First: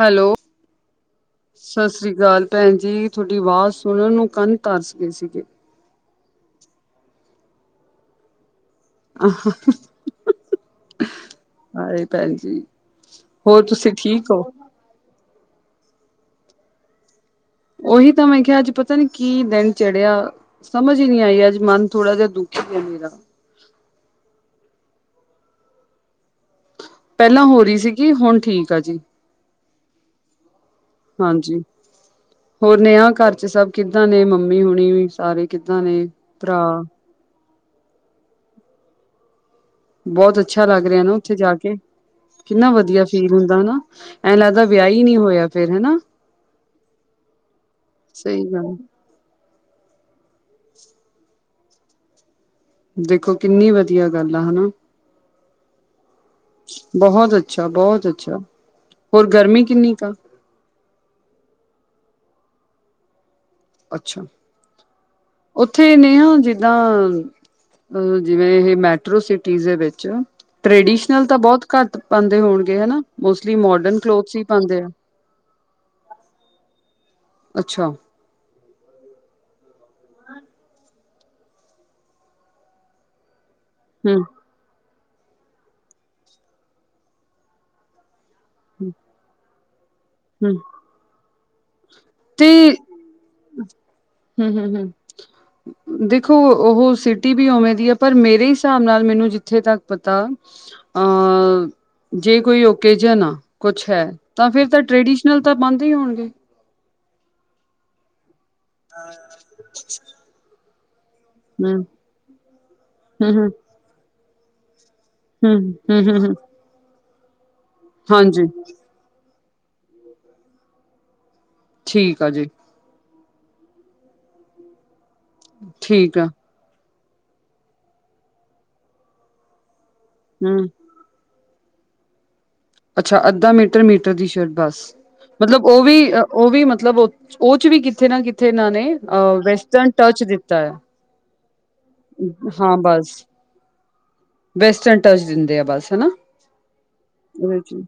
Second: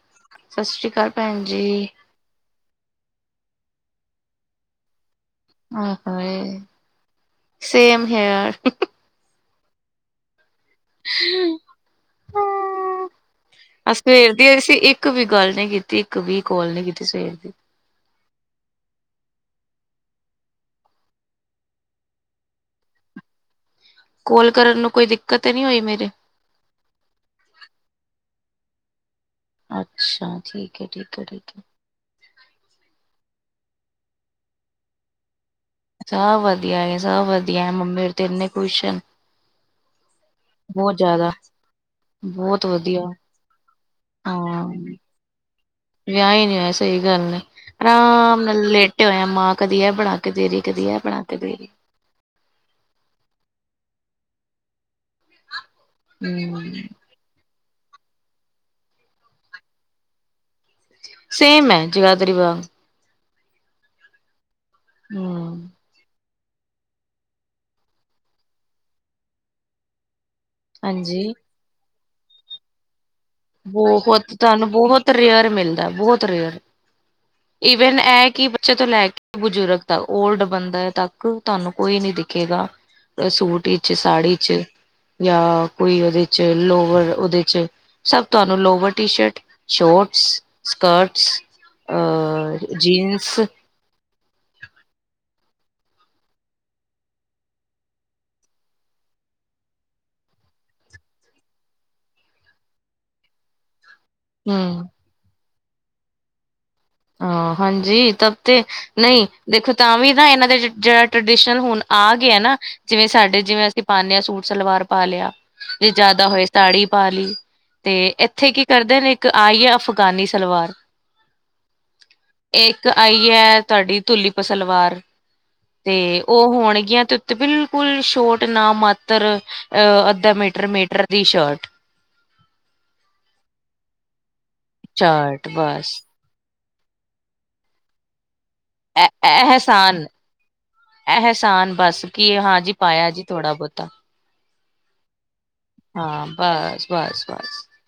Hello. ਸਤਿ ਸ੍ਰੀ ਅਕਾਲ ਭੈਣ ਜੀ। ਸਤਿ ਸ੍ਰੀ ਅਕਾਲ ਭੈਣ ਜੀ ਤੁਹਾਡੀ ਆਵਾਜ਼ ਸੁਣਨ ਨੂੰ ਕੰਧ ਤਰਸ ਗਏ ਸੀਗੇ। ਆ ਹਾਏ ਸੇਮ ਹੇਅਰ। ਆਹੋ। ਹਾਏ ਭੈਣ ਜੀ ਹੋਰ ਤੁਸੀਂ ਅਸ ਠੀਕ ਸਵੇਰ ਹੋ? ਦੀ ਅਸੀਂ ਇੱਕ ਵੀ ਗੱਲ ਨੀ ਕੀਤੀ ਇੱਕ ਵੀ ਕੋਲ ਨੀ ਕੀਤੀ ਸਵੇਰ ਦੀ। ਉਹੀ ਤਾਂ ਮੈਂ ਕਿਹਾ ਅੱਜ ਪਤਾ ਨੀ ਕੀ ਦਿਨ ਚੜ੍ਹਿਆ। ਸਮਝ ਹੀ ਨਹੀਂ ਆਈ ਅੱਜ ਮਨ ਥੋੜਾ ਜਿਹਾ ਦੁਖੀ ਗਿਆ ਮੇਰਾ। ਕੋਲ ਕਰਨ ਨੂੰ ਕੋਈ ਦਿੱਕਤ ਨਹੀਂ ਹੋਈ ਮੇਰੇ। ਪਹਿਲਾਂ ਹੋ ਰਹੀ ਸੀਗੀ ਹੁਣ ਠੀਕ ਆ ਜੀ। ਅੱਛਾ, ਠੀਕ ਹੈ -ਠੀਕ ਹੈ -ਠੀਕ ਹਾਂਜੀ ਹੈ! ਹੋਰ ਨੇ ਆ ਘਰ ਚ ਸਭ ਕਿੱਦਾਂ ਨੇ ਮੰਮੀ ਹੁਣੀ ਸਾਰੇ। ਕਿੱਦਾਂ ਨੇ ਸਭ ਭਰਾ ਵਧੀਆ -ਸਭ ਵਧੀਆ ਮੰਮੀ ਤੇ ਇਨੇ ਖੁਸ਼ ਹੈ। ਬਹੁਤ ਅੱਛਾ ਲੱਗ ਰਿਹਾ ਨਾ ਉੱਥੇ ਜਾ ਕੇ, ਕਿੰਨਾ ਵਧੀਆ ਫੀਲ ਹੁੰਦਾ ਹਨਾ, ਐਂ ਲੱਗਦਾ ਹਾਂ ਵਿਆਹ ਹੀ ਨਹੀਂ ਹੋਇਆ। ਫੇਰ ਹਨਾ ਵਿਆਹ ਹੀ ਨਹੀਂ ਹੋਇਆ ਸਹੀ ਗਲ ਸਹੀ ਗੱਲ ਏ। ਟਿਉ ਐ ਮਾਂ ਕਦੀ ਇਹ ਬਣਾ ਕੇ ਦੇ ਰਹੀ ਕਦੀ ਇਹ ਬਣਾ ਕੇ ਦੇ ਰਹੀ। ਦੇਖੋ ਕਿੰਨੀ ਵਧੀਆ ਗੱਲ ਆ ਹਨਾ। ਹਮ ਬਹੁਤ ਅੱਛਾ- ਬਹੁਤ ਅੱਛਾ! ਹੋਰ ਗਰਮੀ ਕਿੰਨੀ ਕੁ ਆ? ਸੇਮ ਹੈ ਜਗਾਧਰੀ ਵਾਂਗ। ਅੱਛਾ। ਹਮ। ਉੱਥੇ ਨੇ ਆ ਜਿੱਦਾਂ ਜਿਵੇਂ ਇਹ ਮੈਟਰੋ ਸਿਟੀਜ ਦੇ ਵਿਚ। ਟ੍ਰਡੀਸ਼ਨਲ ਹਾਂਜੀ ਤਾਂ ਬਹੁਤ ਘੱਟ ਪਾਉਂਦੇ ਹੋਣਗੇ ਹਨਾ, ਮੋਸਟਲੀ ਮੋਡਨ ਬਹੁਤ ਕਲੋਥਸ ਹੀ ਤੁਹਾਨੂੰ ਪਾਉਂਦੇ ਆ। ਬਹੁਤ ਰੇਅਰ ਮਿਲਦਾ ਬਹੁਤ ਰੇਅਰ। ਅੱਛਾ, ਈਵਨ ਇਹ ਕਿ ਬੱਚੇ ਤੋਂ ਲੈ ਕੇ ਬਜ਼ੁਰਗ ਤੱਕ ਓਲਡ ਬੰਦਾ ਤੱਕ। ਤੁਹਾਨੂੰ ਕੋਈ ਨੀ ਦਿਖੇਗਾ ਸੂਟ ਵਿੱਚ ਹੂੰ, ਸਾੜੀ ਚ। ਜਾਂ ਕੋਈ ਉਹਦੇ ਚ ਲੋਵਰ ਉਹਦੇ ਚ ਸਭ ਤੁਹਾਨੂੰ ਲੋਵਰ ਟੀ ਸ਼ਰਟ। ਸ਼ੋਟਸ। ਹਮ। ਸਕਰਟਸ ਅ ਜੀਨਸ। ਹਮ- ਹਮ -ਹਮ! ਦੇਖੋ, ਉਹ ਸਿਟੀ ਵੀ ਉਵੇਂ ਦੀ ਆ। ਪਰ ਮੇਰੇ ਹਿਸਾਬ ਨਾਲ ਮੈਨੂੰ ਜਿੱਥੇ ਤੱਕ ਪਤਾ ਅ ਜੇ ਕੋਈ ਓਕੇਜਨ ਆ ਕੁਛ ਹੈ। ਤਾਂ ਫੇਰ ਤਾਂ ਹਮ ਟਰੈਡੀਸ਼ਨਲ ਤਾਂ ਬੰਦ ਹੀ ਹੋਣਗੇ। ਹਹ ਹਾਂਜੀ ਤਬ ਤੇ ਨਹੀਂ ਦੇਖੋ ਤਾਂ, ਵੀ ਨਾ ਇਹਨਾਂ ਦੇ ਜਿਹੜਾ ਟ੍ਰਡੀਸ਼ਨਲ ਹੁਣ ਹੂੰ, ਆ ਗ ਨਾ। ਜਿਵੇਂ ਹੂੰ, ਸਾਡੇ ਹੂੰ, ਜਿਵੇਂ ਅਸੀਂ ਪਾਉਂਦੇ ਹਾਂ ਸੂਟ ਸਲਵਾਰ ਪਾ ਲਿਆ ਹੂੰ, ਜੇ ਹੂੰ, ਹੂੰ, ਜ਼ਿਆਦਾ ਹੂੰ। ਹੋਏ। ਤਾੜੀ ਪਾ ਲਈ ਤੇ, ਹਾਂਜੀ ਇੱਥੇ ਕੀ ਕਰਦੇ ਨੇ ਇੱਕ ਆਈ ਹੈ। ਅਫਗਾਨੀ ਸਲਵਾਰ ਠੀਕ ਆ ਜੀ। ਇੱਕ ਆਈ ਹੈ ਤੁਹਾਡੀ ਧੁਲੀਪ ਸਲਵਾਰ ਤੇ ਠੀਕ ਆ ਉਹ ਹੋਣਗੀਆਂ ਤੇ। ਤੇ ਬਿਲਕੁਲ ਸ਼ੋਟ ਨਾ ਮਾਤਰ, ਅ ਅੱਧਾ ਹੂੰ ਮੀਟਰ -ਮੀਟਰ ਦੀ ਸ਼ਰਟ ਅੱਛਾ ਅੱਧਾ ਮੀਟਰ- ਮੀਟਰ ਦੀ ਸ਼ਰਟ ਬਸ ਸ਼ਰਟ ਮਤਲਬ ਉਹ ਬਸ ਵੀ ਉਹ ਵੀ ਮਤਲਬ, ਉਹ, ਚ ਵੀ ਕਿਥੇ ਨਾ ਕਿਥੇ ਇਹਨਾਂ ਨੇ ਵੈਸਟਰਨ ਟਚ ਦਿੱਤਾ ਹੈ। ਇਹਸਾਨ ਬੱਸ ਕੀ, ਹਾਂਜੀ ਹਾਂ ਬਸ ਪਾਇਆ ਜੀ ਥੋੜਾ ਬਹੁਤਾ ਵੈਸਟਰਨ ਟੱਚ ਦਿੰਦੇ ਆ। ਬਸ ਹਨਾ। ਉਹਦੇ ਬੱਸ-ਬੱਸ-ਬੱਸ ਚ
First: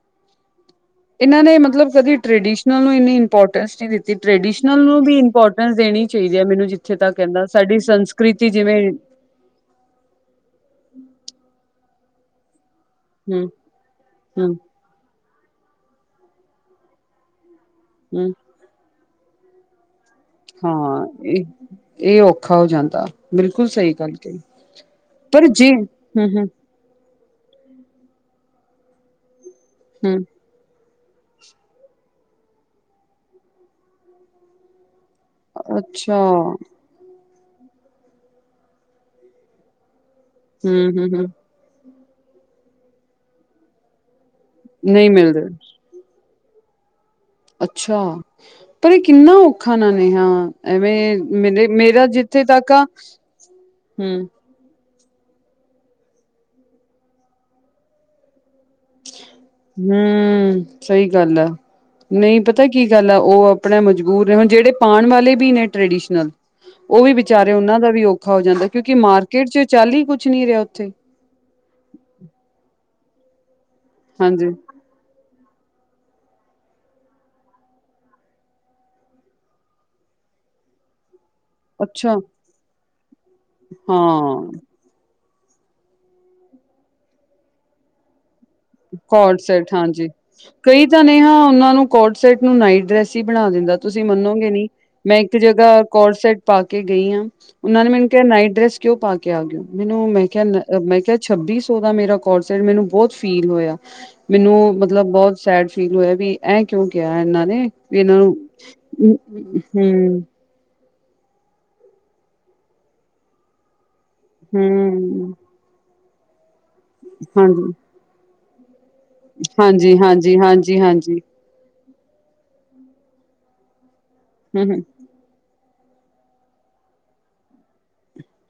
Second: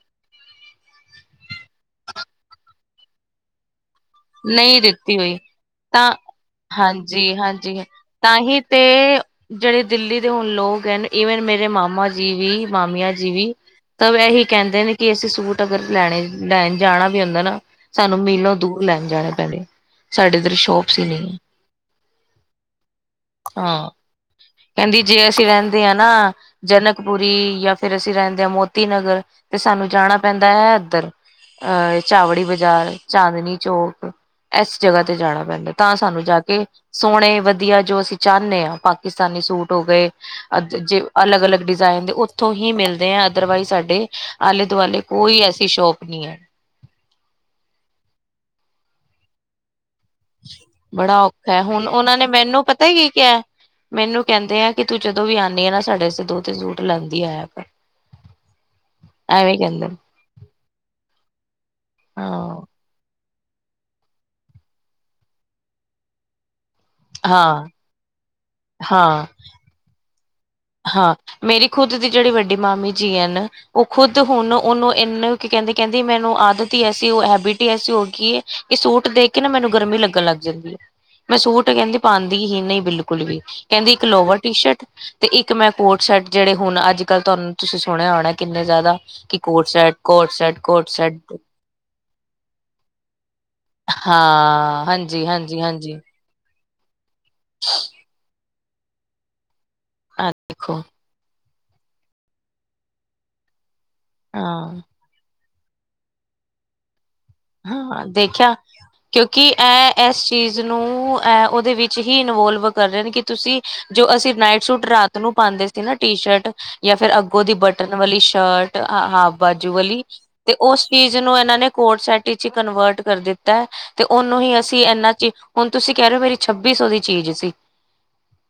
ਇਹਨਾਂ ਨੇ ਮਤਲਬ, ਕਦੇ ਟ੍ਰਡੀਸ਼ਨਲ ਨੂੰ ਇੰਨੀ ਇੰਪੋਰਟੈਂਸ ਨਹੀਂ ਦਿੱਤੀ। ਨਹੀਂ ਟ੍ਰਡੀਸ਼ਨਲ ਨੂੰ ਦਿੱਤੀ ਵੀ ਹੋਈ ਇੰਪੋਰਟੈਂਸ ਦੇਣੀ ਤਾਂ ਚਾਹੀਦੀ ਹੈ। ਮੈਨੂੰ ਜਿੱਥੇ ਤ ਹਾਂਜੀ ਕਹਿੰਦਾ ਸਾਡੀ ਹਾਂਜੀ ਤਾਂ ਸੰਸਕ੍ਰਿਤੀ ਹੀ ਤੇ ਜਿਵੇਂ ਜਿਹੜੇ ਦਿੱਲੀ ਦੇ ਹੁਣ ਲੋਕ ਹਨ। ਈਵਨ ਮੇਰੇ ਮਾਮਾ ਜੀ ਵੀ ਮਾਮੀਆਂ। ਹੂੰ ਜੀਵੀ, ਤਾਂ ਇਹੀ ਹੂੰ ਕਹਿੰਦੇ ਨੇ ਕਿ ਅਸੀਂ ਸੂਟ ਅਗਰ ਲੈਣੇ, ਲੈਣ ਜਾਣਾ ਵੀ ਹੁੰਦਾ ਨਾ। ਸੇਨੂ ਹੂੰ ਮੀਲੋਂ ਦੂਰ ਲੈਨ ਜਾਣੇ ਪੈਂਦੇ। ਸਾਡੇ ਇੱਧਰ ਸ਼ੋਪਸ ਹੀ ਹਾਂ, ਨਹੀਂ ਹੈ ਇਹ, ਇ ਔਖਾ ਹੋ ਜਾਂਦਾ। ਬਿਲਕੁਲ ਸਹੀ ਗੱਲ। ਕਹੀ ਕੈਂਦੀ ਜੇ ਪਰ ਅਸੀਂ ਰੈਂਦੇ ਆ ਹੂੰ ਨਾ। ਹੂੰ ਜਨਕਪੁਰੀ ਯਾ, ਫੇਰ ਅਸੀਂ ਰੈਂਦੇ ਆ ਮੋਤੀ ਨਗਰ, ਤੇ ਸਾਨੂ ਜਾਣਾ ਹੂੰ, ਪੈਂਦਾ ਦਾ ਐ ਐਦਰ ਅ ਚਾਵੜੀ ਬਾਜ਼ਾਰ, ਚਾਂਦਨੀ ਚੌਕ ਐਸ ਜਗਾ ਤੇ ਜਾਣਾ ਪੈਂਦੈ, ਤਾ ਅੱਛਾ ਸਾਨੂੰ ਜਾ ਕੇ ਸੋਣੇ ਵਧੀਆ। ਜੋ ਅਸੀਂ ਚਾਨੇ ਆ, ਪਾਕਿਸਤਾਨੀ ਸੂਟ ਹੋ ਗਏ ਅਦੇ ਜੇ ਹੂੰ-ਹੂੰ-ਹੂੰ ਅਲੱਗ- ਅਲੱਗ ਡਿਜ਼ਾਇਨ ਦੇ, ਓਥੋਂ ਹੀ ਮਿਲਦੇ ਐ। ਅਦਰਵਾਈਜ਼ ਸਾਡੇ ਆਲੇ-ਦੁਆਲੇ ਨਹੀਂ ਮਿਲਦੇ ਕੋਈ ਐਸੀ ਸ਼ੋਪ ਨੀ ਐ। ਅੱਛਾ, ਪਰ ਇ ਕਿੰਨਾ ਔ ਔਖਾ ਨਾਲੇ। ਹਾਂ, ਐਵੇਂ ਬੜਾ ਔਖਾ ਹੈ ਮੇਰੇ ਹੁਣ ਮੇਰਾ ਉਹਨਾਂ ਨੇ ਜਿੱਥੇ ਮੈਨੂੰ ਤੱਕ ਆ। ਪਤਾ ਕੀ ਕਿਹਾ ਮੈਨੂੰ ਹੂੰ ਕੈਂਦੇ ਐ ਕਿ ਤੂੰ ਜਦੋਂ ਵੀ ਆਨੀ ਏ ਨਾ ਸਾਡੇ ਅਸਤੇ ਦੋ- ਤਿਨ ਸੂਟ ਲੈਂਦੀ ਆਇਆ ਕਰ। ਐਵੇਂ ਕਹਿੰਦੇ ਨੇ ਹੂੰ, ਸਈ ਗੱਲ ਆ। ਨਈ ਪਤੈ ਹਾਂ ਕਿ ਕੀ ਗੱਲ ਆ, ਓ ਅਪਣਾ ਮਜਬੂਰ ਨੇ, ਹੁਣ ਜੇੜੇ ਪਾਣ ਵਾਲੇ ਵੀ ਨੇ ਟ੍ਰਡੀਸ਼ਨਲ ਓ ਵੀ ਵਿਚਾਰੇ ਹਾਂ ਓਨਾਂ ਦਾ ਵੀ ਔਖਾ ਹੋ ਜਾਂਦੇ। ਕਿਉਂਕਿ ਹਾਂ ਮਾਰਕੀਟ ਚ, ਚਲ ਈ ਕੁਛ ਨੀ ਰਿਆ ਓਥੇ। ਹਾਂ, ਮੇਰੀ ਖੁਦ ਦੀ ਜੇੜੀ ਵੱਡੀ ਮਾਮੀ ਜੀ ਏਨ, ਓ ਖੁਦ ਹੁਣ ਹਾਂਜੀ ਓਨੂੰ ਇਨ ਕੀ ਕੈਂਦੇ, ਕੈਂਦੀ ਮੈਨੂੰ ਆਦਤ ਈ ਐਸੀ ਹੋ, ਹੈਬਿਟ ਹੀ ਐਸੀ ਹੋਗੀ ਏ, ਕਿ ਸੂਟ ਦੇਖ ਕੇ ਨਾ, ਮੈਨੂੰ ਗਰਮੀ ਲੱਗਣ ਲੱਗ। ਲੱਗ ਜਾਂਦੀ ਏ। ਮੈਂ ਸੂਟ ਕੈਂਦੀ ਅੱਛਾ ਪਾਂਦੀ ਹੀ ਨਈ ਬਿਲਕੁਲ ਵੀ, ਕੈਂਦੀ ਇੱਕ ਲੋਵਰ, ਟੀ- ਹਾਂ ਸ਼ਰਟ ਤੇ ਇੱਕ ਮੈਂ ਕੌਡ ਸੈਟ ਜੇੜੇ ਹੁਨ, ਅੱਜ- ਕੱਲ ਤੁਆਨੂੰ ਤੁਸੀ ਸੁਣਿਆ ਹੋਣੈ ਕਿੰਨੇ ਜਾਦਾ, ਕੋਡ ਕਿ ਸੈਟ ਕੌਡਸੈਟ, ਹਾਂਜੀ। ਕੌਡਸੈਟ, ਕੌਡਸੈਟ। ਕੋਟਸੈਟ ਨੂੰ ਨਾਈਟ ਡਰੈਸ ਹੀ ਬਣਾ ਦੇਂਦਾ। ਤੁਸੀਂ ਮੰਨੋਗੇ ਨੀ, ਹਾਂ ਮੈਂ ਹਾਂਜੀ ਇੱਕ ਹਾਂਜੀ ਜਗਾ ਹਾਂਜੀ ਕੋਟਸੈਟ ਪਾ ਕੇ ਗਈ ਆ, ਓਨਾਂ ਨੇ ਮੈਨ ਕਿਆ ਨਾਈਟ ਡਰੈਸ- ਕਿਉਂ ਪਾ ਕੇ ਆ ਗੇ ਓ। ਮੈਨੂੰ, ਮੈਂ ਹਾਂ ਕਿਆ ਨ ਦੇਖੋ ਮੈਂ ਕਿਆ ਛੱਬੀ ਸੌ ਦਾ ਮੇਰਾ ਕੋਟਸੈਟ ਮੈਨੂੰ ਬੋਤ ਫ਼ ਫੀਲ ਹੋਇਆ। ਮੈਨੂੰ ਹਾਂ ਮਤਲਬ ਬੋਤ ਸੈਡ ਫੀਲ ਹੋਇਆਂ। ਬੀ ਐ ਕਿਉਂ ਕਿਯਾ ਐਨਾਂ ਹਾਂ ਦੇਖਿਆ, ਕਿਉਂਕਿ ਐ ਹਮ ਐਸ ਚੀਜ਼ ਨੂੰ ਅ ਓ ਦੇ ਵਿੱਚ ਹੀ ਇਨਵੋਲਵ ਕਰ ਰੇ ਨੇ, ਕਿ ਤੁਸੀਂ ਜੋ ਅਸੀ ਨਾਈਟ ਸੂਟ ਰਾਤ ਨੂੰ ਪਾਂਦੇ ਸੀ। ਤੇ ਨਾ ਟੀ ਸ਼ਰਟ ਯਾ ਫੇਰ ਅੱਗੋਂ ਦੀ ਹਮ ਬਟਨ ਵਾਲੀ ਸ਼ਰਟ ਅ ਹਾਫ਼ ਬਾਜੂ ਹਾਂਜੀ ਹਾਂਜੀ ਵਾਲੀ ਹਾਂਜੀ ਤੇ ਹਾਂਜੀ ਉਸ ਚੀਜ਼ ਹਾਂਜੀ ਨੂੰ ਐਨਾਂ ਨੇ ਕੋਟਸੈਟ ਟੇ ਚ ਈ ਕਨਵਰਟ ਕਰ ਦਿੱਤੈ ਤੇ ਓਨੂੰ ਹੀ ਹਮ ਹਮ ਅਸੀਂ ਐਨਾ ਚ ਈ ਹੁਨ ਤੁਸੀਂ ਕੈ ਰੇ ਓ ਮੇਰੀ ਛੱਬੀ ਸੌ ਦੀ ਚੀਜ਼ ਸੀ,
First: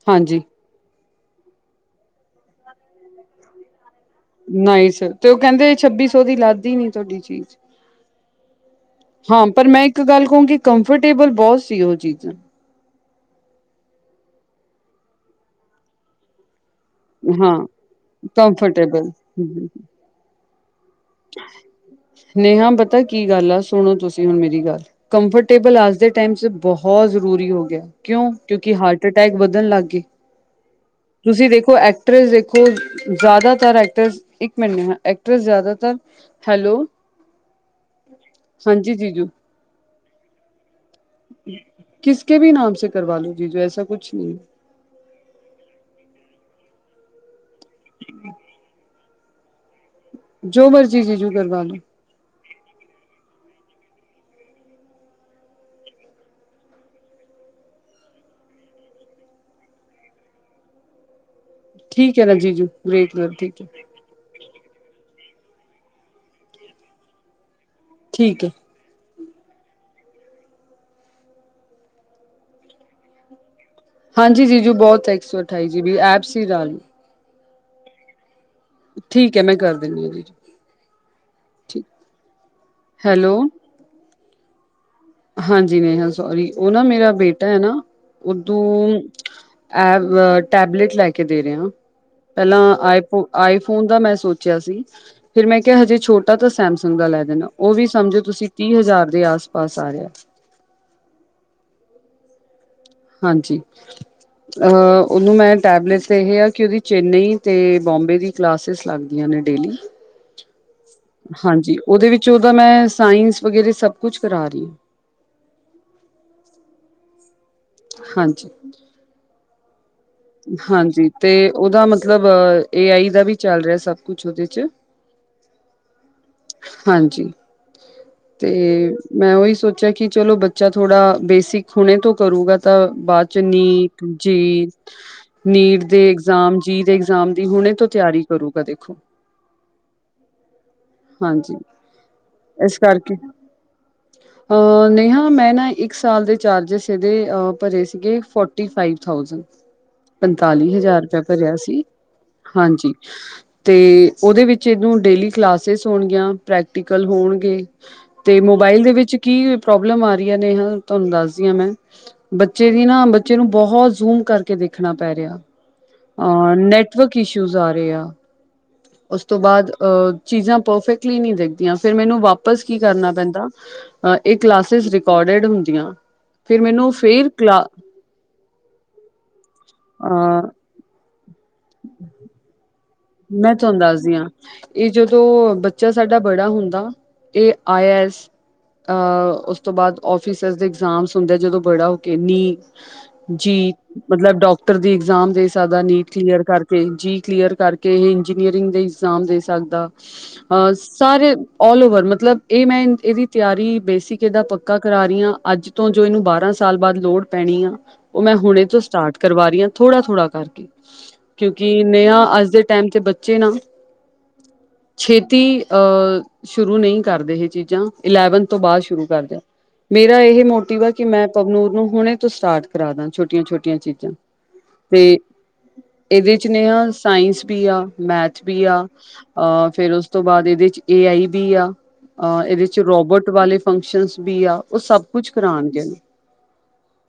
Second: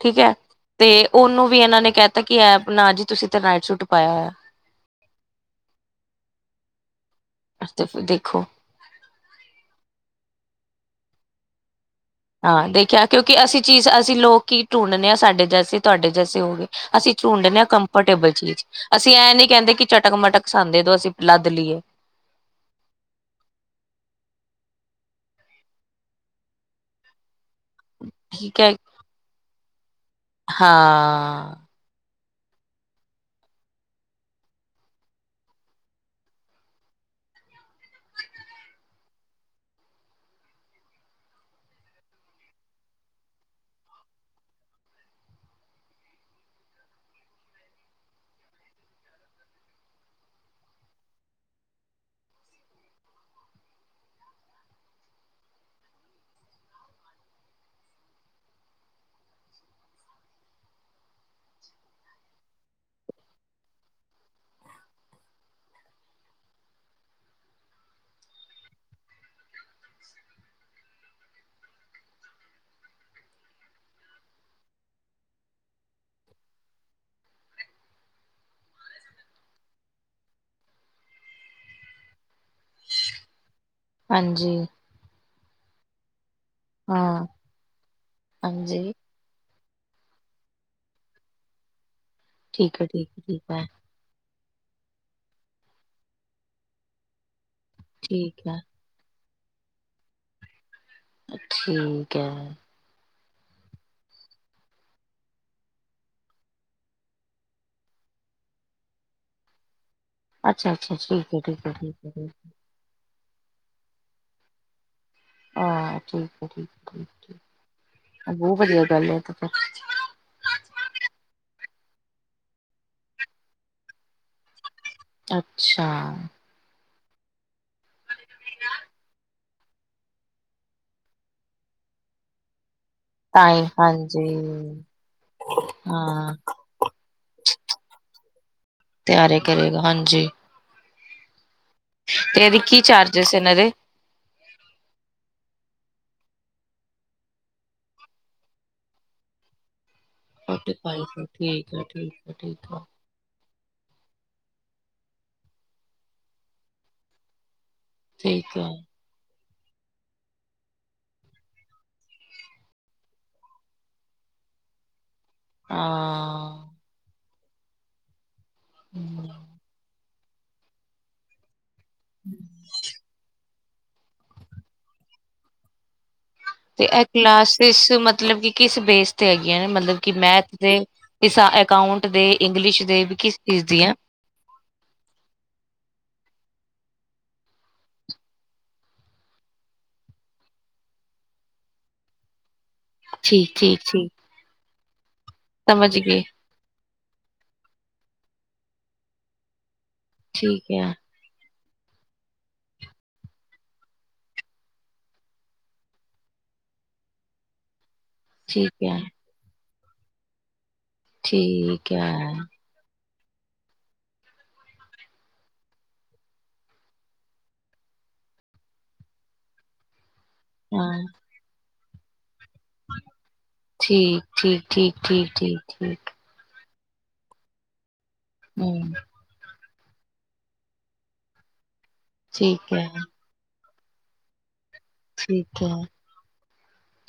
ਠੀਕ ਐ। ਹਾਂਜੀ ਤੇ ਓਨੂੰ ਵੀ ਐਨਾਂ ਨੇ ਕੈਤਾ ਕਿ ਐ ਅਪਨਾ ਜੀ ਤੁਸੀਂ ਤਾ ਨਾਈਟ ਸੂਟ ਪਾਇਆ ਹੋਇਆ। ਨਾਇਸ, ਤੇ ਓ ਕੈਂਦੇ ਛੱਬੀ ਸੌ ਦੀ ਲੱਗਦੀ ਨੀ ਤੁਆਡੀ ਚੀਜ਼ ਐ ਤੇ ਫੇਰ ਦੇਖੋ ਹਾਂ, ਪਰ ਮੈਂ ਇੱਕ ਗੱਲ ਕਓਂਗੀ ਕੰਫਰਟੇਬਲ ਬਹੁਤ ਸੀ ਓ ਚੀਜ਼ ਹਾਂ ਦੇਖਿਆ, ਕਿਉਂਕਿ ਅਸੀਂ ਚੀਜ਼ ਅਸੀਂ ਲੋਕ ਈ ਟੂੰਡਨੇ ਆ ਸਾਡੇ ਜੈਸੇ ਤੁਆਡੇ ਜੈਸੇ ਹੋਗੇ ਅਸੀਂ ਹਾਂ ਟੂਡਨੇ ਆ ਕੰਫਰਟੇਬਲ ਚੀਜ਼, ਕੰਫਰਟੇਬਲ ਅਸੀਂ ਐ ਨੀ ਕੈਂਦੇ ਕਿ ਚਟਕ- ਮਟਕ ਸਾਨੁ ਦੇਦੋ ਅਸੀਂ ਲੱਦ ਲਈਏ ਨੇਹਾ ਪਤਾ ਕੀ ਗਲਤ ਐ, ਸੂਨੋ ਤੁਸੀ ਹੂਨ ਮੇਰੀ ਗਲ ਕੰਫਰਟੇਬਲ ਅੱਜ ਦੇ ਟੈਮ ਚ ਬਹੁਤ ਜ਼ਰੂਰੀ ਹੋ ਗਿਆ ਕਿਉਂ, ਠੀਕ ਹੈ ਕਿਉਂਕਿ ਹਾਰਟ ਅਟੈਕ ਵਦਨ ਲੱਗਗੇ ਤੁਸੀਂ ਹਾਂ ਦੇਖੋ ਐਕਟਰੈਸ ਦੇਖੋ, ਜਿਆਦਾਤਰ ਐਕਟਰੈਸ ਇਕ ਮਿੰਟ ਨੇਹਾ ਐਕਟਰੈਸ ਜਿਆਦਾਤਰ ਹੈਲੋ, ਹਨਜੀ ਜੀਜੂ ਕਿਸ ਕੇ ਭੀ ਨਾਮ ਸੇ ਕਰਵਾ ਲੋ ਜੀਜੂ ਏਸਾ ਕੂਛ ਭੀ ਨਹੀ ਜੋ ਮਰਜੀ ਜੀਜੂ ਕਰਵਾ ਲੋ ਠੀਕ ਐ ਨਾ ਜੀਜੂ, ਵੇਟ ਕਰੋ ਠੀਕ ਐ ਠੀਕ ਐ ਹਾਂਜੀ ਜੀਜੂ ਬਹੁਤ ਹੈ ਇੱਕ ਸੌ ਅਠਾਈ ਜੀ ਬੀ ਐਪਸ ਹੀ ਜਾਰੀ ਠੀਕ ਐ ਮੈਂ ਕਰ ਦੇਨੀ ਆ ਜੀਜੂ, ਹੈਲੋ ਹਾਂਜੀ। ਹਾਂਜੀ ਨੇਹਾ ਸੋਰੀ, ਓ ਨਾ ਮੇਰਾ ਹਾਂ ਬੇਟਾ ਐ ਨਾ, ਹਾਂਜੀ ਉਦੋਂ ਐ ਟੈਬਲੇਟ ਲੈਕੇ ਦੇ ਰੇਆ, ਪਹਿਲਾਂ ਠੀਕ ਹੈ ਠੀਕ ਆਈਫੋਨ ਹੈ ਆਈਫੋਨ ਦਾ ਮੈਂ ਸੋਚ ਸੋਚਿਆ ਸੀ ਫਿਰ ਮੈਂ ਕਿਹਾ ਹਜੇ ਛੋਟਾ ਤਾਂ ਸੈਮਸੰਗ ਦਾ ਲੈ ਦੇਵੇ ਆ ਉਹ ਵੀ ਸਮਝੋ ਠੀਕ ਤੁਸੀਂ ਹੈ ਤੀਹ ਹਜ਼ਾਰ ਦੇ ਆਸ-ਪਾਸ ਆਏਗਾ ਠੀਕ ਐ ਹਾਂਜੀ ਉਹਨੂੰ ਮੈਂ ਟੈਬਲੇਟ ਤੇ ਇਹ ਆ ਕਿ ਉਹਦੀ ਚੈਨਈ ਅਤੇ ਬੋਂਬੇ ਦੀ ਕਲਾਸਿਸ ਲੱਗਦੀਆਂ ਨੇ ਡੇਲੀ ਅੱਛਾ -ਅੱਛਾ ਠੀਕ ਹੈ ਠੀਕ ਹੈ ਹਾਂਜੀ ਠੀਕ ਉਹਦੇ ਹੈ ਵਿੱਚ ਠੀਕ ਉਹਦਾ ਮੈਂ ਸਾਇੰਸ ਵਗੈਰਾ ਸਭ ਕੁਛ ਕਰਾ ਰਹੀ ਆ ਹਾਂ ਠੀਕ ਏ ਠੀਕ ਏ ਠੀਕ ਹਾਂਜੀ ਬਹੁਤ ਵਦੀਆ ਗੱਲ ਇਹ ਤ ਪੈਨ ਜੀ ਹਾਂਜੀ ਤੇ ਉਹਦਾ ਮਤਲਬ ਏ ਆਈ ਦਾ ਵੀ ਚੱਲ ਰਿਆ ਸਭ ਕੁਛ ਉਹਦੇ ਚ ਅੱਛਾ ਹਾਂਜੀ ਤੇ ਮੈਂ ਉਹੀ ਸੋਚਿਆ ਕਿ ਚਲੋ ਬੱਚਾ ਥੋੜਾ ਬੇਸਿਕ ਹੁਨੇ ਤੋਂ ਕਰੂਗਾ ਤਾਂ ਬਾਅਦ ਤਾਂਹੀ ਚੰਨੀਈ ਹਾਂਜੀ ਜੇ ਨੀਟ ਦੇ ਹਾਂ ਇਗਜ਼ਾਮ ਜੀ ਦੇ ਇਗਜ਼ਾਮ ਦੀ ਹੁਨੇ ਤੋਂ ਤਿਆਰੀ ਕਰੂਗਾ ਦੇਖੋ ਤਿਆਰੇ ਕਰੇਗਾ ਹਾਂਜੀ ਹਾਂਜੀ ਤੇ ਇਹਦੀ ਇਸ ਕੀ ਕਰਕੇ ਚਾਰਜਿਸ ਇਹਨਾਂ ਦੇ ਅ ਨੇਹਾ ਮੈਂ ਨਾ ਇੱਕ ਸਾਲ ਦੇ ਚਾਰਜਿਸ ਇਹਦੇ ਅ ਭਰੇ ਸੀਗੇ ਫੋਰਟੀ ਫਾਈਵ ਥਾਉਸੈਂਡ ਫੋਰਟੀ ਪੰਤਾਲੀ ਹਜ਼ਾਰ ਰੁਪਆ ਫਾਈਵ ਭਰਿਆ ਠੀਕ ਆ ਸੀ, ਠੀਕ ਆ ਠੀਕ ਆ ਹਾਂਜੀ ਤੇ ਉਹਦੇ ਵਿੱਚ ਇਹਨੂੰ ਡੇਲੀ ਕਲਾਸਿਸ ਹੋਨਗੀਆਂ ਪ੍ਰੈਕਟੀਕਲ ਹੋਨਗੇ ਤੇ ਠੀਕ ਆ ਮੋਬਾਇਲ ਦੇ ਵਿਚ ਕੀ ਪ੍ਰੋਬਲਮ ਆ ਰਈ ਹੈ ਨੇਹਾ ਤੁਹਾਨੂੰ ਦੱਸਦੀ ਆ ਮੈਂ ਬੱਚੇ ਦੀ ਨਾ ਬੱਚੇ ਨੂੰ ਬਹੁਤ ਜ਼ੂਮ ਕਰਕੇ ਦੇਖਨਾ ਪੈ ਰਿਹਾ ਹਾਂ। ਆ ਨੈਟਵਰਕ ਇਸ਼ੂਜ਼ ਆ ਰਹੇ ਆ ਉਸ ਹਮ ਤੋਂ ਬਾਅਦ ਆ ਚੀਜ਼ਾਂ ਪਰਫੈਕਟਲੀ ਨਹੀਂ ਰਹਿੰਦੀਆਂ ਫਿਰ ਮੈਨੂੰ ਵਾਪਸ ਕੀ ਕਰਨਾ ਪੈਂਦਾ ਇਹ ਕਲਾਸਿਸ ਰਿਕੋਡੇਡ ਹੁੰਦੀਆਂ ਫਿਰ ਤੇ ਮੈਨੂੰ ਇਹ ਫਿਰ ਕਲਾ ਕਲਾਸਿਸ ਮਤਲਬ ਕਿ ਕਿਸ ਬੇਸ ਤੇ ਹੈਗੀਆਂ ਨੇ ਮਤਲਬ ਕਿ ਮੈਥ ਅ ਦੇ ਸਾ ਅਕਾਊਂਟ ਦੇ ਇੰਗਲਿਸ਼ ਦੇ ਕਿਸ ਮੈਂ ਚੀਜ਼ ਦੀ ਚੁੰਦਾ ਆ ਇਹ ਜਦੋਂ ਬੱਚਾ ਸਾਡਾ ਬੜਾ ਹੁੰਦਾ ਇਹ ਆਇਸ ਆ ਉਸ ਤੋਂ ਬਾਅਦ ਅਫਿਸੇਸ ਦੇ ਇਗਜ਼ਾਮ ਹੁੰਦੇ ਜਦੋਂ ਬੜਾ ਹੋ ਕੇ ਨੀ ਠੀਕ ਜੀ ਠੀਕ ਠੀਕ ਮਤਲਬ ਡਾਕਟਰ ਦੀ ਇਗਜ਼ਾਮ ਦੇ ਸਕਦਾ ਸਮਝ ਨੀਟ ਗਏ ਕਲੀਅਰ ਕਰ ਜੀ ਕਲੀਅਰ ਕਰਕੇ ਇਹ ਇੰਜੀਨੀਅਰਿੰਗ ਦੇ ਇਗਜ਼ਾਮ ਦੇ ਸਕਦਾ ਠੀਕ ਆ ਹੈ ਸਾਰੇ ਆਲ ਓਵਰ ਮਤਲਬ ਇਹ ਮੈਂ ਇਹਦੀ ਤਿਆਰੀ ਬੇਸਿਕ ਇਹਦਾ ਪੱਕਾ ਕਰਾ ਰਹੀ ਹਾਂ ਅੱਜ ਤੋਂ ਜੋ ਇਹਨੂੰ ਬਾਰਾਂ ਸਾਲ ਬਾਅਦ ਲੋੜ ਪੈਣੀ ਆ ਉਹ ਮੈਂ ਹੁਣੇ ਤੋਂ ਠੀਕ ਹੈ ਸਟਾਰਟ ਕਰਵਾ ਰਹੀ ਹਾਂ ਥੋੜਾ ਥੋੜਾ ਕਰਕੇ ਕਿਉਂਕਿ ਠੀਕ ਹੈ ਨਿਆ ਅੱਜ ਦੇ ਟਾਈਮ ਤੇ ਬੱਚੇ ਨਾ ਛੇਤੀ ਅਹ ਸ਼ੁਰੂ ਨਹੀਂ ਕਰਦੇ ਇਹ ਚੀਜ਼ਾਂ ਇਲੈਵਨ ਤੋਂ ਬਾਅਦ ਸ਼ੁਰੂ ਕਰਦੇ ਮੇਰਾ ਇਹ ਮੋ ਮੋਟਿਵ ਹੈ ਹਾਂ ਕਿ ਮੈਂ ਪਵਨੂਰ ਨੂੰ ਹੁਣੇ ਤੋਂ ਸਟਾਰਟ ਕਰਾ ਦਾ ਛੋਟੀਆਂ ਛੋਟੀਆਂ ਚੀਜ਼ਾਂ ਠੀਕ ਠੀਕ ਠੀਕ ਤੇ ਠੀਕ ਠੀਕ ਠੀਕ ਇਹਦੇ ਚ ਨੇਹਾ ਸਾਇੰਸ ਵੀ ਆ ਮੈਥ ਵੀ ਆ ਹਮ ਹਾਂ ਫਿਰ ਉਸ ਤੋਂ ਬਾਅਦ ਇਹਦੇ ਚ ਏ ਆਈ ਬੀ ਆ ਆ ਇਹਦੇ ਠੀਕ ਚ ਹੈ ਰੋਬਰਟ ਵਾਲੇ ਫੰਕਸ਼ਨ ਵੀ ਆ ਉਹ ਸਭ ਕੁਛ ਠੀਕ ਹੈ ਕਰਾਣਗੇ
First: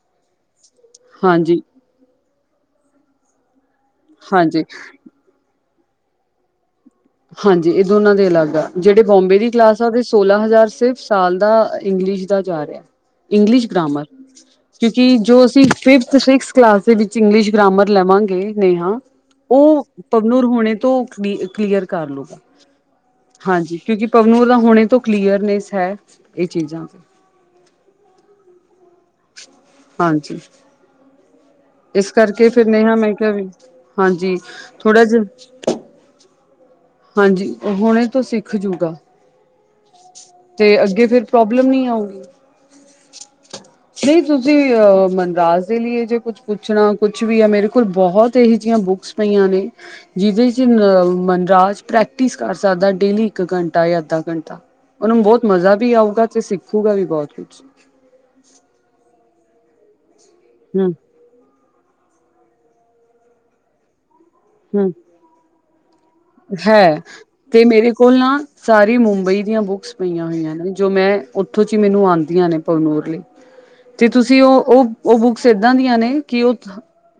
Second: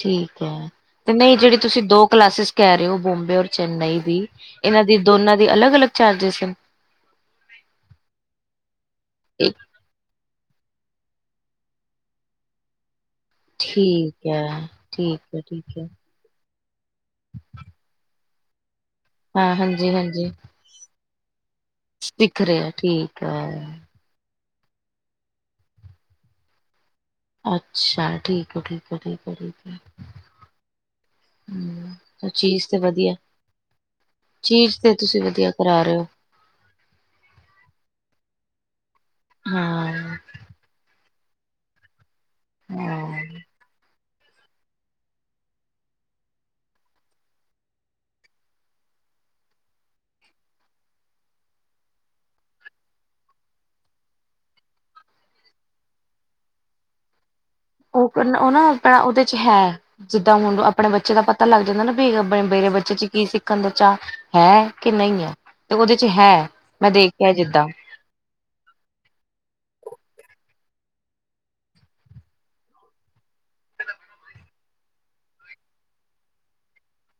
ਠੀਕ ਹੈ ਤੇ ਨਹੀਂ ਜਿਹੜੀ ਹਾਂਜੀ। ਤੁਸੀਂ ਦੋ ਕਲਾਸਿਸ ਕਹਿ ਰਹੇ ਹੋ ਬੁੰਬੇ ਔਰ ਚੈਨਈ ਦੀ ਹਾਂਜੀ, ਇਹਨਾਂ ਦੀ ਦੋਨਾਂ ਦੀ ਅਲੱਗ ਅਲੱਗ ਚਾਰਜਿਸ ਹੈ। ਹਾਂਜੀ ਇਹ ਦੋਨਾਂ ਦੇ ਅਲੱਗ ਆ ਜਿਹੜੇ ਬੁੰਬੇ ਦੀ ਕਲਾਸ ਸੋਲਾਂ ਹਜ਼ਾਰ ਸਿਰਫ ਸਾਲ ਦਾ ਇੰਗਲਿਸ਼ ਦਾ ਜਾ ਰਿਹਾ ਇੰਗਲਿਸ਼ ਗ੍ਰਾਮਰ ਠੀਕ ਹੈ ਕਿਉਂਕਿ ਠੀਕ ਹੈ ਜੋ ਅਸੀਂ ਠੀਕ ਹੈ ਫਿਫਥ ਫਿਜਿਕ ਕਲਾਸ ਦੇ ਵਿੱਚ ਇੰਗਲਿਸ਼ ਗ੍ਰਾਮਰ ਲਵਾਂਗੇ ਨੇਹਾ ਹਾਂ ਉਹ ਹਾਂਜੀ ਹਾਂਜੀ ਪਵਨੂਰ ਹੋਣੇ ਤੋਂ ਨੀਟ ਕਲੀਅਰ ਕਰ ਲਓ ਦਿਖ ਰਿਹਾ ਠੀਕ ਹਾਂਜੀ ਹੈ ਕਿਉਂਕਿ ਪਵਨੂਰ ਦਾ ਹੁਣੇ ਤੋ ਕਲੀਅਰ ਨੇ ਹੈ ਏ ਚੀਜ਼ਾਂ ਅੱਛਾ, ਠੀਕ ਏ, ਠੀਕ ਏ, ਠੀਕ ਏ, ਠੀਕ ਏ ਹਾਂਜੀ ਇਸ ਕਰਕੇ ਫਿਰ ਚੀਜ਼ ਤੇ ਨੇਹਾ ਵਧੀਆ ਮੈਂ ਹੈ ਕਿਹਾ ਵੀ ਹਾਂਜੀ ਚੀਜ਼ ਤੇ ਥੋੜਾ ਤੁਸੀਂ ਜਿਹਾ ਵਧੀਆ ਜਾ ਰਹੇ ਓ ਹਾਂਜੀ, ਹੁਣੇ ਤੋਂ ਸਿੱਖ ਜੂਗਾ। ਹਾਂ ਤੇ ਅੱਗੇ ਫਿਰ ਪ੍ਰੋਬਲਮ ਨੀ ਆਊਗੀ। ਹਾਂ ਨਈ, ਤੁਸੀਂ ਆ ਮਨਰਾਜ ਦੇ ਲਿਏ ਜੇ ਕੁਛ ਪੁੱਛਣਾ, ਕੁਛ ਵੀ ਯਾ ਮੇਰੇ ਕੋਲ ਬੋਤ ਏਹੀ ਜਿਆਂ ਬੁੱਕਸ ਪਈਆਂ ਨੇ ਜਿਹਦੇ ਚ ਮਨਰਾਜ ਪ੍ਰੈਕਟਿਸ ਕਰ ਸਕਦਾ, ਡੇਲੀ ਇੱਕ ਘੰਟਾ ਯਾ ਅੱਧਾ ਘੰਟ ਉਹਨੂੰ ਬੋਤ ਮਜ਼ਾ ਵੀ ਆਊਗਾ ਤੇ ਸਿੱਖੂਗਾ ਵੀ ਬੋਤ ਕੁਛ ਓਪਨ ਓ ਨਾ ਓਦੇ ਚ ਹੈ ਸਿੱਟਾ ਮੂੰਹ ਆਪਣੇ ਹਮ ਬੱਚੇ ਦਾ ਪਤ ਪਤਾ ਲੱਗ ਜਾਂਦਾ ਨਾ, ਬੀ ਮੇਰੇ ਬੱਚੇ ਚ ਕੀ ਸਿੱਖਨ ਦਾ ਚਾ ਹੈ ਕੇ ਹਮ ਨਈ ਐ। ਤੇ ਓਦੇ ਚ ਹੈ ਮੈਂ ਦੇਖ ਲਿਆ ਜਿੱਦਾਂ ਕੋਲਾਂ ਸਾਰੀ ਮੁੰਬਈ ਦੀਆਂ ਬੁੱਕਸ ਪਈਆਂ ਹੋਈਆਂ ਨੇ ਜੋ ਮੈਂ ਓਥੋਂ ਚ ਮੈਨੂੰ ਆਂਦੀਆਂ ਨੇ ਪਵਨੂਰ ਲਈ। ਤੇ ਤੁਸੀਂ ਓ-ਓ, ਓ ਬੁਕਸ ਇਦਾਂ ਦੀਆਂ ਨੇ ਕਿ ਓ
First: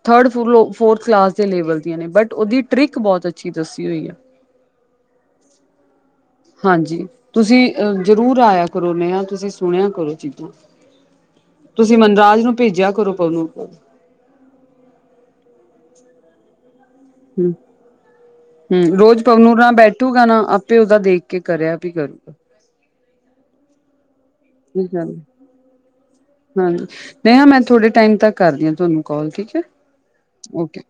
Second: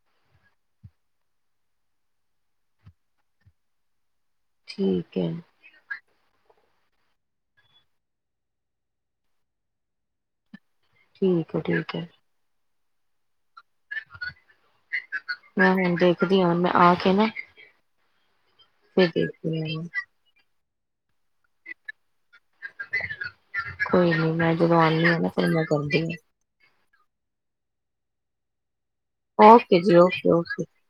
ਥਰਡ ਫਲੋ ਫੋਰਥ ਕਲਾਸ ਲੇਵਲ ਦੀਆਂ ਨੇ, ਬਟ ਉਹਦੀ ਟ੍ਰਿਕ ਬੋਤ ਅਛੀ ਦੱਸੀ ਹੋਈ ਐ। ਠੀਕ ਏ। ਹਾਂਜੀ, ਤੁਸੀ ਅ ਜ਼ਰੂਰ ਆਇਆ ਕਰੋ ਨੇਹਾ, ਤੁਸੀ ਸੁਣਿਆ ਕਰੋ ਚੀਜ਼ਾਂ। ਠੀਕ ਹੈ ਠੀਕ ਤੁਸੀ ਹੈ ਮਨਰਾਜ ਨੂੰ ਭੇਜਿਆ ਕਰੋ ਪਵਨੂਰ ਕੋਲ ਮੈਂ ਹੁਨ ਦੇਖਦੀ ਆਂ ਮੈਂ ਆ ਕੇ ਨਾ ਹੂੰ, ਹੂੰ ਫਿਰ ਰੋਜ ਪਵਨੂਰ ਦੇਖਦੀ ਨਾਲ ਹਾਂ ਬੈਠੂ ਹਨਾਂ ਆਪੇ ਓਦਾ ਦੇਖ ਕੇ ਕਰਿਆ ਵੀ ਕਰੂ ਕੋਈ ਨੀ ਮੈਂ ਜਦੋ ਆਨੀ ਆਂ ਨਾ, ਫੇਰ ਮੈਂ ਕਰਦੀ ਆਂ। ਹਾਂ, ਨੇਹਾ ਮੈਂ ਥੋੜੇ ਟਾਈਮ ਤੱਕ ਕਰਦੀ ਆ ਤੁਆਨੂੰ ਕੋਲ, ਠੀਕ ਏ, ਓਕੇ ਜੀ ਓਕੇ ਓਕੇ